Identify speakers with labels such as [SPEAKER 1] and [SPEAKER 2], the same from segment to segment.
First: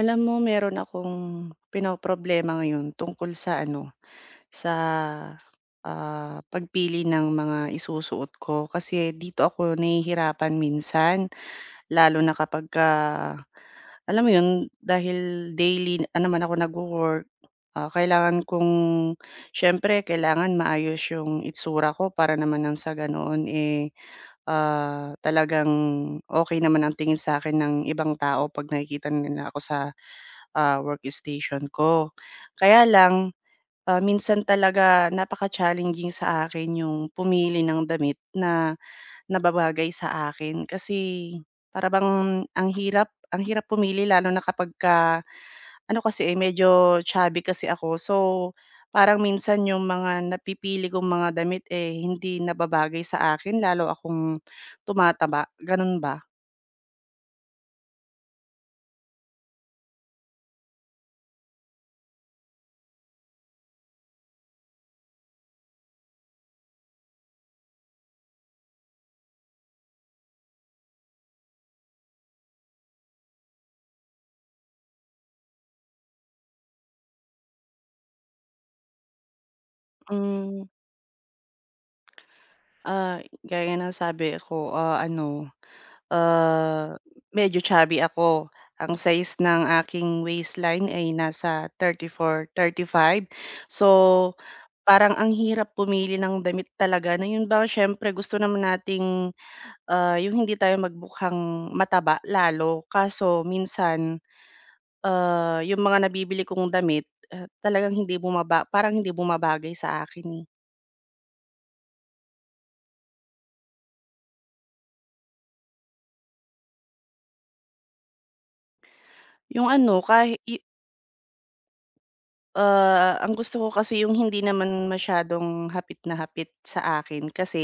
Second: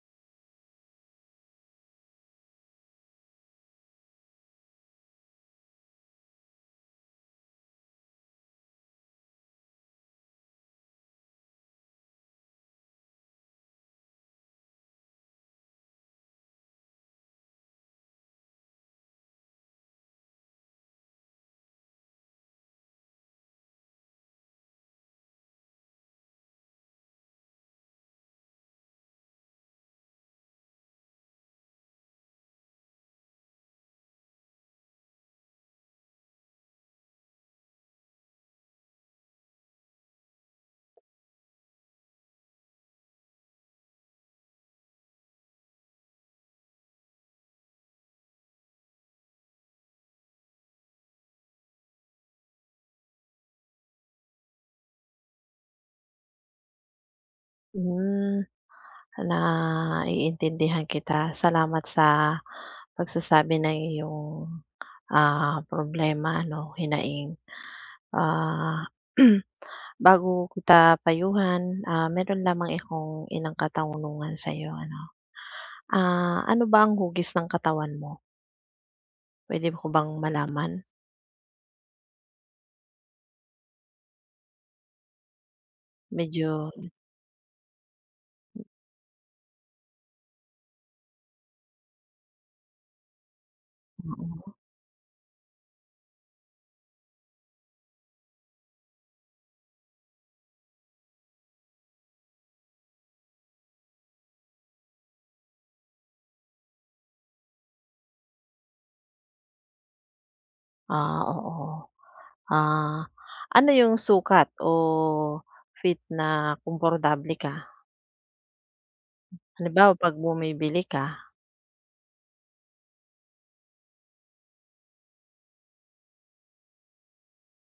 [SPEAKER 1] Alam mo meron akong pinoproblema ngayon tungkol sa ano, sa, pagpili ng mga isusuot ko kasi dito ako nahihirapan minsan lalo na kapagka alam mo 'yun, dahil daily na naman ako nagwo-work, kailangan kong siyempre kailangan maayos yung itsura ko para naman nang sa ganoon, eh, talagang okay naman ang tingin sa akin ng ibang tao 'pag nakikita nila ako sa workstation ko. Kaya lang, minsan talaga napaka-challenging sa akin yung pumili ng damit na nababagay sa akin kasi para bang ang hirap pumili lalo na kapagka ano kasi, eh, medyo chubby kasi ako. So, parang minsan yung mga napipili kong mga damit, eh, hindi nababagay sa akin lalo akong tumataba, gano'n ba?
[SPEAKER 2] Hmm, naiintindihan kita. Salamat sa pagsasabi ng iyong, problema ano, hinaing. Ah, bago kita payuhan, meron lamang akong ilang katanungan sa'yo ano. Ano ba ang hugis ng katawan mo? Pwede ko bang
[SPEAKER 1] Hmm,
[SPEAKER 2] malaman?
[SPEAKER 1] ah, gaya ng sabi ko,
[SPEAKER 2] Medyo
[SPEAKER 1] Ah, medyo chubby ako. Ang size ng aking waistline ay nasa 34, 35. So,
[SPEAKER 2] mm,
[SPEAKER 1] parang ang hirap pumili ng damit talaga na yun bang siyempre gusto naman nating, yung hindi tayo magbukhang mataba lalo. Kaso minsan, yung mga nabibili kong damit, talagang hindi bumaba parang hindi bumabagay sa akin, eh.
[SPEAKER 2] oo. Ah, Ano yung sukat o fit na komportable ka?
[SPEAKER 1] Yung
[SPEAKER 2] Halimbawa
[SPEAKER 1] ano,
[SPEAKER 2] 'pag
[SPEAKER 1] kahit.
[SPEAKER 2] bumibili ka.
[SPEAKER 1] Ang gusto ko kasi yung hindi naman masyadong hapit na hapit sa akin kasi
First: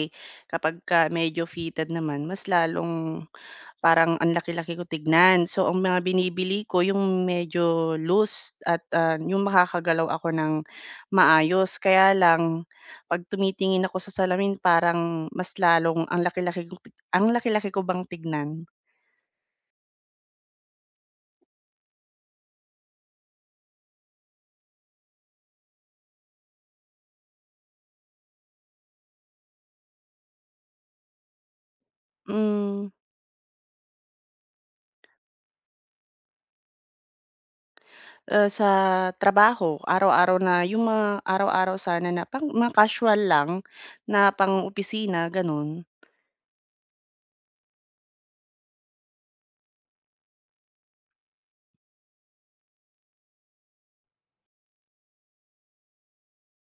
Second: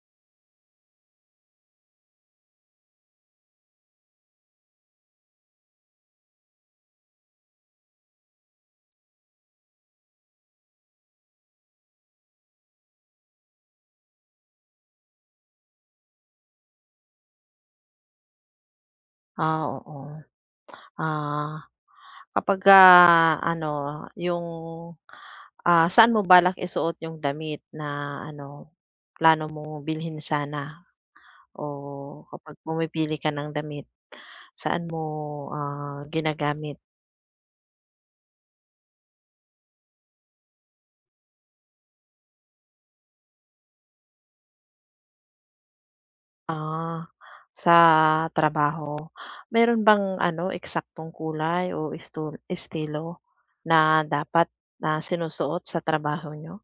[SPEAKER 1] kapag ka medyo fitted naman mas lalong parang ang laki-laki ko tignan. So ang mga binibili ko yung medyo loose at, yung makakagalaw ako ng maayos. Kaya lang 'pag tumitingin ako sa salamin parang mas lalong ang laki-laki ko bang tignan?
[SPEAKER 2] Oo. Ah, kapag kapagka ano, yung, saan mo balak isuot yung damit na ano, plano mong bilhin sana o kapag
[SPEAKER 1] Hmm.
[SPEAKER 2] pumipili ka ng damit, saan mo, ginagamit?
[SPEAKER 1] Sa trabaho, araw-araw na yung mga araw-araw sana na pang mga casual lang na pang-opisina gano'n.
[SPEAKER 2] Ah, sa trabaho. Meron bang ano, eksaktong kulay o estu estilo na dapat na sinusuot sa trabaho nyo?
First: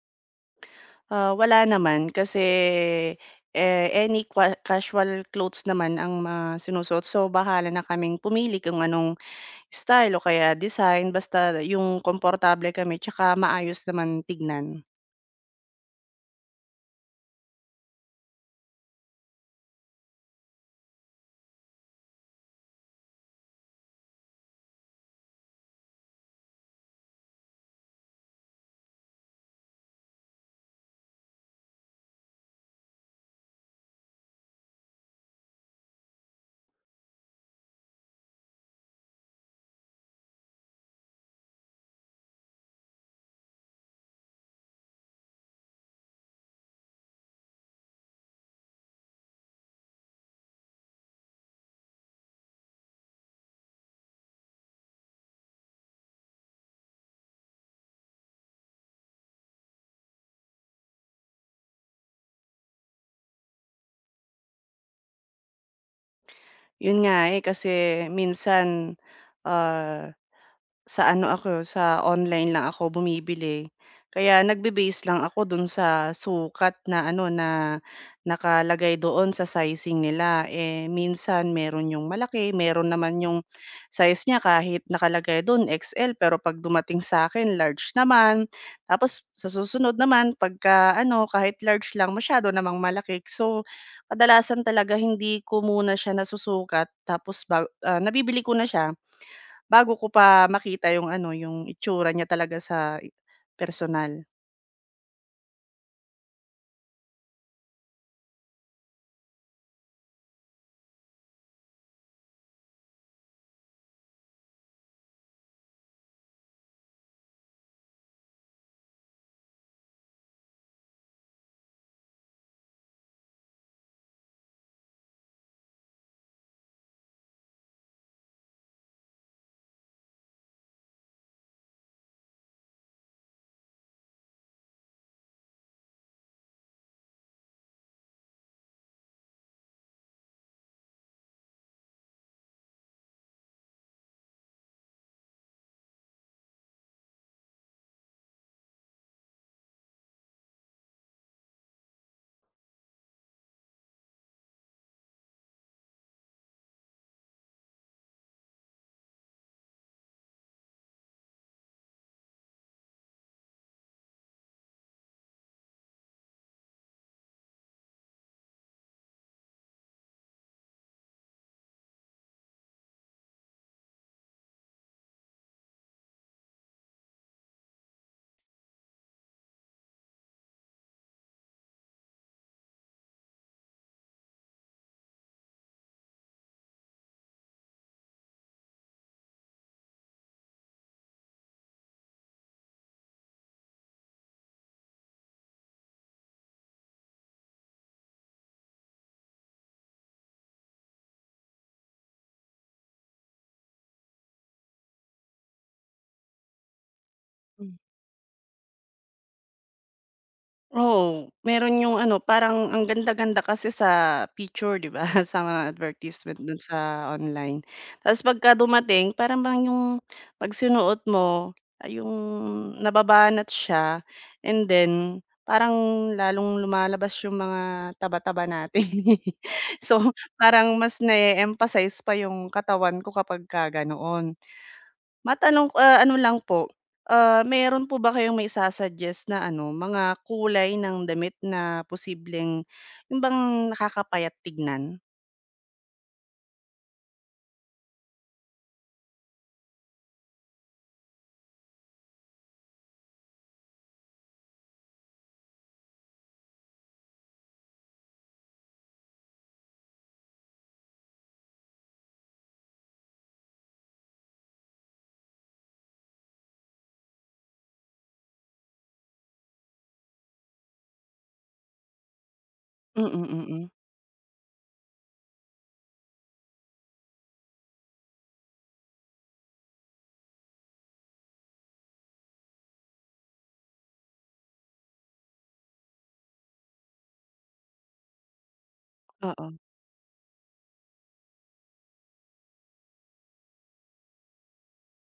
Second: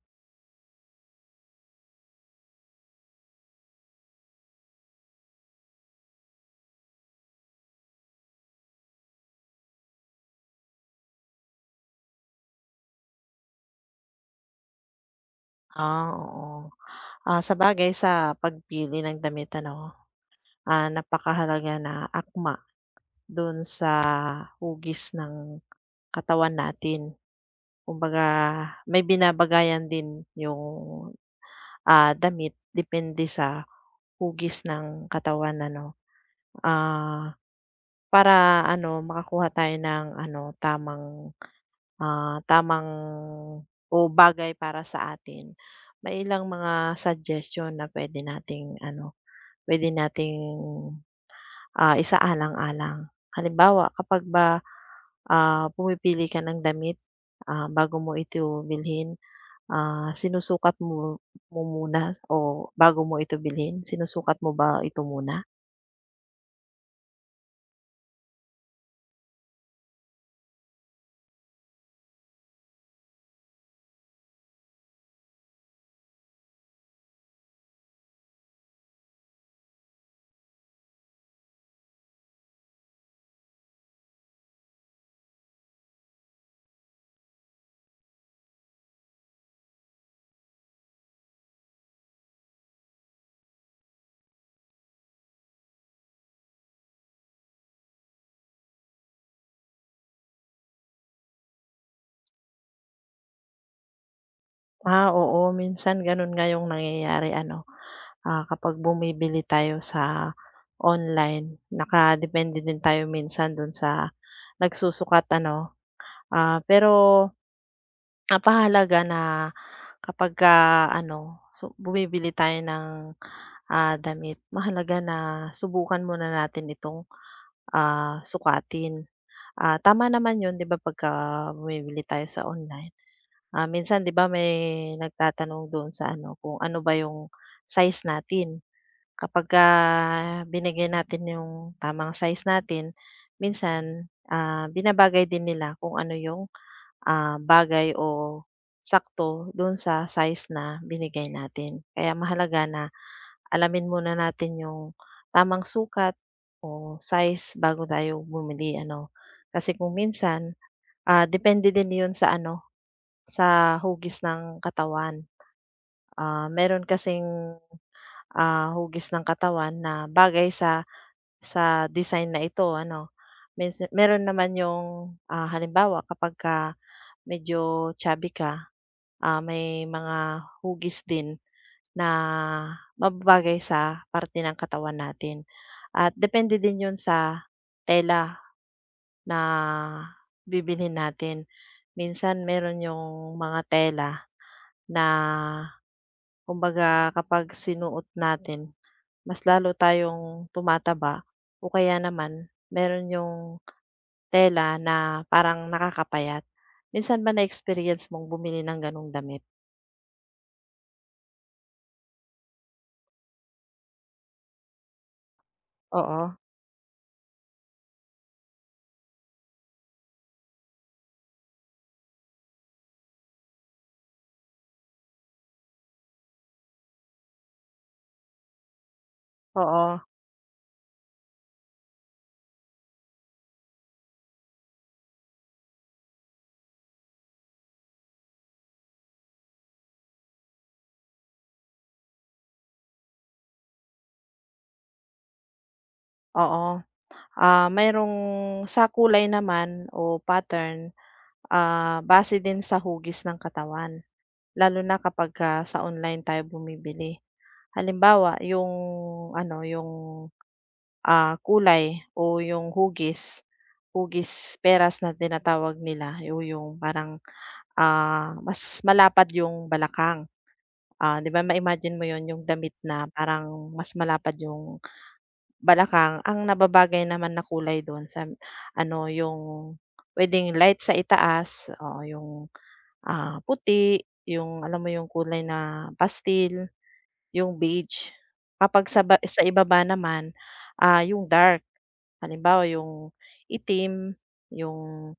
[SPEAKER 1] Wala naman kasi, eh, any qua casual clothes naman ang mga sinusuot. So, bahala na kaming pumili kung anong style o kaya design basta yung komportable kami tsaka maayos naman tignan.
[SPEAKER 2] Oo. Sa bagay sa pagpili ng damit ano? Ah, napakahalaga na akma do'n sa hugis ng katawan natin. Kumbaga may binabagayan din yung, damit depende sa hugis ng katawan ano, ah, para ano makakuha tayo ng ano tamang, tamang o bagay para sa atin. May ilang mga suggestion na pwede nating ano, pwede nating, isaalang-alang. Halimbawa kapag ba pumipili ka ng damit, bago mo ito bilhin, sinusukat mo mo muna o bago mo ito bilhin, sinusukat mo ba ito muna?
[SPEAKER 1] Yun nga, eh, kasi minsan, ah sa ano ako, sa online lang ako bumibili. Kaya nagbe-base lang ako dun sa sukat na ano, na nakalagay doon sa sizing nila. Eh, minsan meron yung malaki, meron naman yung size niya kahit nakalagay dun XL, pero 'pag dumating sa akin large naman. Tapos sa susunod naman pagka ano, kahit large lang masyado namang malaki. So, kadalasan talaga hindi ko muna siya nasusukat tapos nabibili ko na siya bago ko pa makita yung ano, yung itsura niya talaga sa personal.
[SPEAKER 2] Oo, minsan gano'n nga yung nangyayari ano, kapag bumibili tayo sa online nakadepende din tayo minsan dun sa nagsusukat ano, pero napakahalaga na kapagka ano, su bumibili tayo ng, damit, mahalaga na subukan muna natin itong, sukatin. Tama naman 'yun, 'di ba pagka bumibili tayo sa online. Minsan 'di ba may nagtatanong doon sa ano kung ano ba yung size natin. Kapagka binigay natin yung tamang size natin, minsan, binabagay din nila kung ano yung bagay o sakto do'n sa size na binigay natin. Kaya mahalaga na alamin muna natin yung tamang sukat o size bago tayo bumili ano. Kasi kung minsan, depende din 'yun sa ano, sa hugis ng katawan. Meron kasing, hugis ng katawan na bagay sa design na ito ano. Minsan meron naman yung, ah, halimbawa kapag ka medyo chubby ka, may mga hugis din na mababagay sa parte ng katawan natin at depende din 'yun sa tela na bibilhin natin. Minsan meron yung mga tela na kumbaga kapag sinuot natin mas lalo tayong tumataba o kaya naman meron yung tela na parang nakakapayat. Minsan ba
[SPEAKER 1] Hmm.
[SPEAKER 2] na-experience mong bumili ng gano'ng damit?
[SPEAKER 1] Oo, meron yung ano, parang ang ganda-ganda kasi sa picture, 'di ba, sa mga
[SPEAKER 2] Oo,
[SPEAKER 1] advertisement dun sa online. Tapos pagka dumating para bang yung 'pag sinuot mo, ay yung nababanat siya and then parang lalong lumalabas yung mga taba-taba natin,
[SPEAKER 2] oo,
[SPEAKER 1] so, parang mas na emphasize pa yung katawan ko kapagka ganoon. Matanong ah, ano lang po, meron po ba kayong maisa-suggest na ano, mga kulay ng damit na posibleng yung bang nakakapayat tignan?
[SPEAKER 2] oo. Mayroong sa kulay naman o pattern, base din sa hugis ng katawan, lalo na kapagka sa online tayo bumibili. Halimbawa yung ano, yung, kulay o yung hugis, hugis peras na tinatawag nila o yung parang, mas malapad yung balakang. 'Di ba ma-imagine mo yon yung damit
[SPEAKER 1] Mm,
[SPEAKER 2] na
[SPEAKER 1] mm.
[SPEAKER 2] parang mas malapad yung balakang? Ang nababagay naman na kulay dun sa ano yung puwedeng light sa itaas, oo yung, puti, yung alam mo yung kulay na pastel, yung beige. Kapag sa ba sa
[SPEAKER 1] Oo.
[SPEAKER 2] ibaba naman, yung dark. Halimbawa yung itim, yung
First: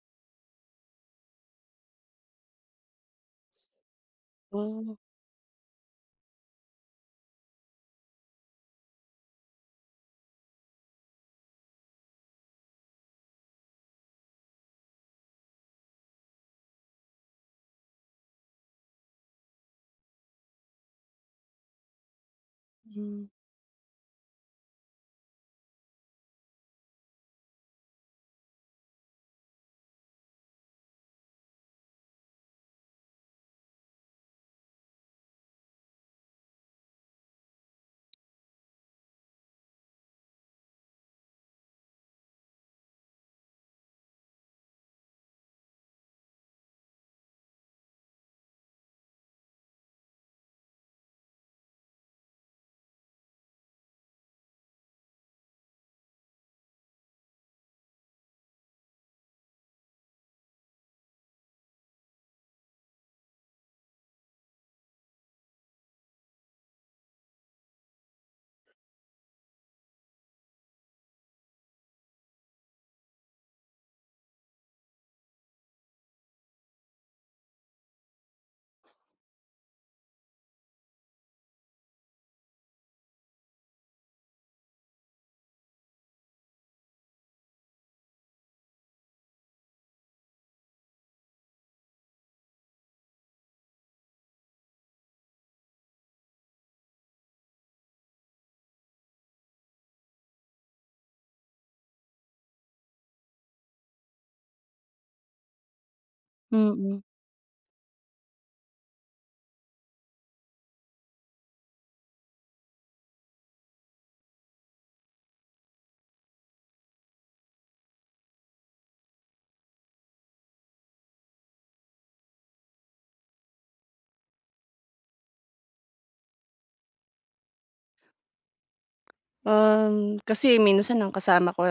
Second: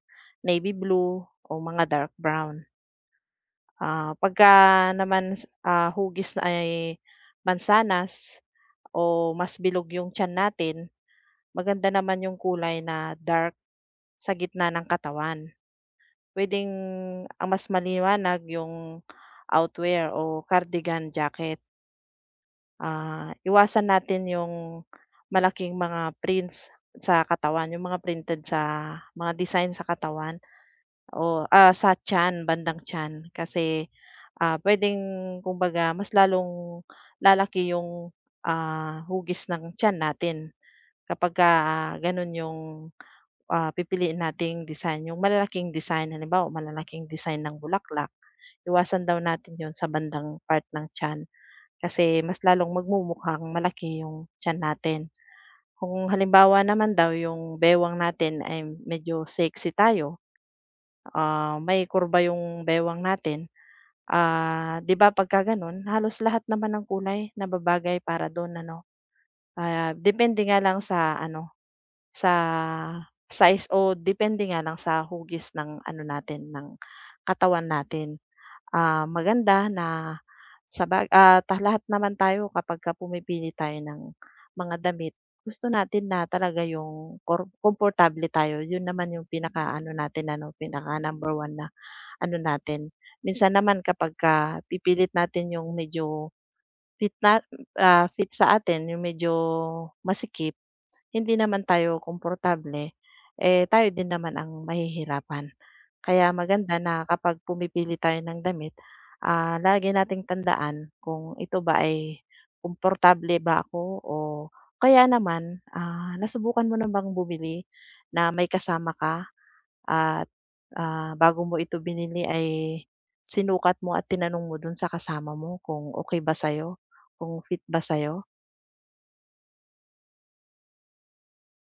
[SPEAKER 2] navy blue o mga dark brown. Pagka
[SPEAKER 1] Oh,
[SPEAKER 2] naman, hugis na ay mansanas o mas bilog yung tiyan natin, maganda naman yung kulay na dark sa gitna ng katawan. Puwedeng ang mas maliwanag yung outwear o cardigan jacket.
[SPEAKER 1] hmm.
[SPEAKER 2] Iwasan natin yung malaking mga prints sa katawan, yung mga printed sa mga design sa katawan o, sa tiyan, bandang tiyan. Kasi, puwedeng kumbaga mas lalong lalaki yung, hugis ng tiyan natin kapagka gano'n yung pipiliin nating design, yung malalaking design. Halimbawa, malalaking design ng bulaklak, iwasan daw natin yun sa bandang part ng tiyan kasi mas lalong magmumukhang malaki yung tiyan natin. Kung halimbawa naman daw yung bewang natin ay medyo sexy tayo, may kurba yung bewang natin, 'di ba pagka gano'n halos lahat naman ng kulay nababagay para doon ano. Depende nga lang sa ano, sa size o depende nga lang sa hugis ng ano natin, ng katawan natin. Maganda na saba ah, ta lahat naman tayo kapagka pumipili tayo ng mga damit, gusto natin na talaga yung kor komportable tayo. Yun naman yung pinakaano natin ano, pinaka #1 na ano natin. Minsan naman kapagka pipilit natin yung medyo fit na fit sa atin, yung medyo masikip hindi naman tayo komportable, eh, tayo din naman ang mahihirapan. Kaya maganda
[SPEAKER 1] Mm.
[SPEAKER 2] na kapag pumipili tayo ng damit, lagi nating tandaan kung ito ba ay komportable ba ako o kaya naman, nasubukan mo na bang bumili na may kasama ka at, bago mo ito binili ay sinukat mo at tinanong mo dun sa kasama mo kung okay ba sa'yo, kung fit ba sa'yo?
[SPEAKER 1] Um, kasi minsan ang kasama ko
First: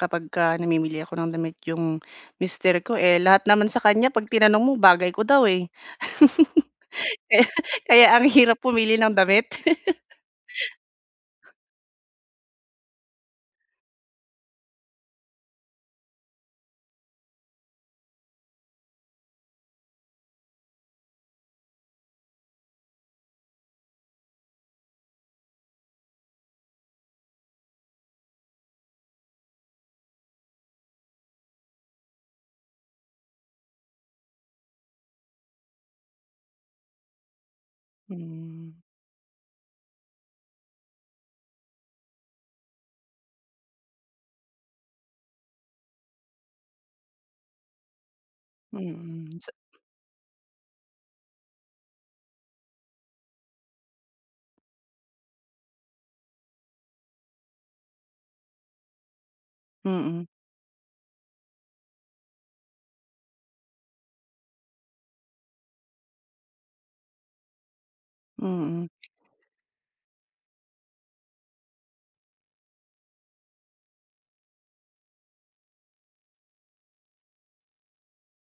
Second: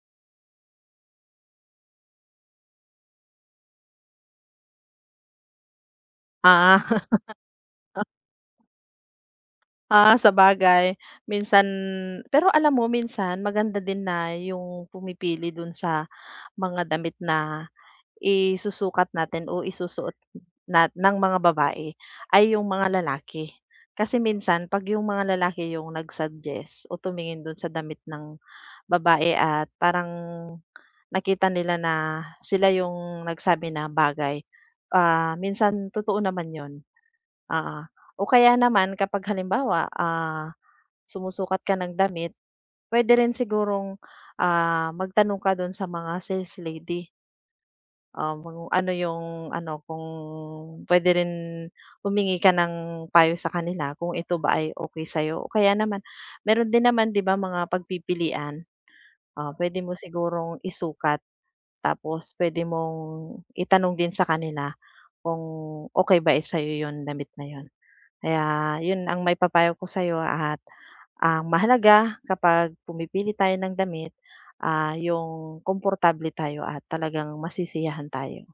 [SPEAKER 1] kapagka namimili ako ng damit yung mister ko, eh, lahat naman sa kanya 'pag tinanong mo bagay ko daw, eh.
[SPEAKER 2] Ah.
[SPEAKER 1] Kaya kaya ang hirap pumili ng damit.
[SPEAKER 2] Ah, sabagay minsan pero alam mo minsan maganda din na yung pumipili dun sa mga damit na isusukat natin o isusuot na ng mga babae ay yung mga lalaki. Kasi minsan 'pag yung mga lalaki yung nag-suggest o tumingin dun sa damit ng babae at parang nakita nila na sila yung nagsabi na bagay, minsan totoo naman yun, ah ah. O kaya
[SPEAKER 1] Hmm,
[SPEAKER 2] naman kapag halimbawa, sumusukat ka ng damit, puwede rin sigurong, magtanong ka do'n sa mga sales lady, kung ano
[SPEAKER 1] mm.
[SPEAKER 2] yung
[SPEAKER 1] Sa
[SPEAKER 2] ano, kung puwede rin humingi ka ng payo sa kanila kung ito ba ay okay sa o kaya naman meron din naman 'di ba mga pagpipilian, oh, puwede mo
[SPEAKER 1] mm,
[SPEAKER 2] sigurong isukat tapos puwede mong itanong din sa kanila kung okay ba, sa sa'yo yon damit na yon. Kaya
[SPEAKER 1] mm.
[SPEAKER 2] yun ang may maipapayo ko sa sa'yo at ang mahalaga kapag pumipili tayo ng damit, yung komportable tayo at talagang masisiyahan tayo.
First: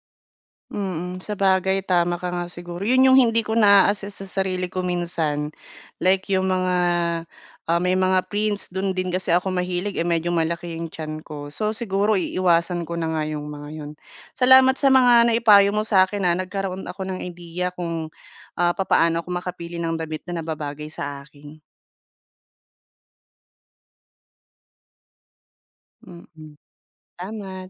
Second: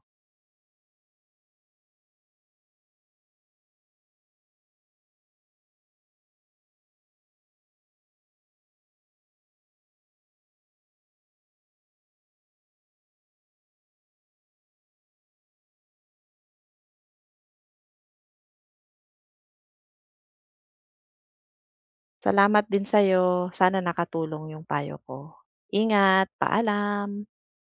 [SPEAKER 1] Mm, sabagay tama ka nga siguro. 'Yun yung hindi ko naa-assess sa sarili ko minsan. Like yung mga, may mga prints dun din kasi ako mahilig, eh, medyo malaki yung tiyan ko. So siguro iiwasan ko na nga yung mga 'yun. Salamat sa mga naipayo mo sa akin na nagkaroon ako ng idea kung, papaano ako makapili ng damit na nababagay sa akin.
[SPEAKER 2] Salamat din sa'yo, sana nakatulong yung payo ko.
[SPEAKER 1] Mm,
[SPEAKER 2] Ingat,
[SPEAKER 1] mm.
[SPEAKER 2] paalam.
[SPEAKER 1] Salamat.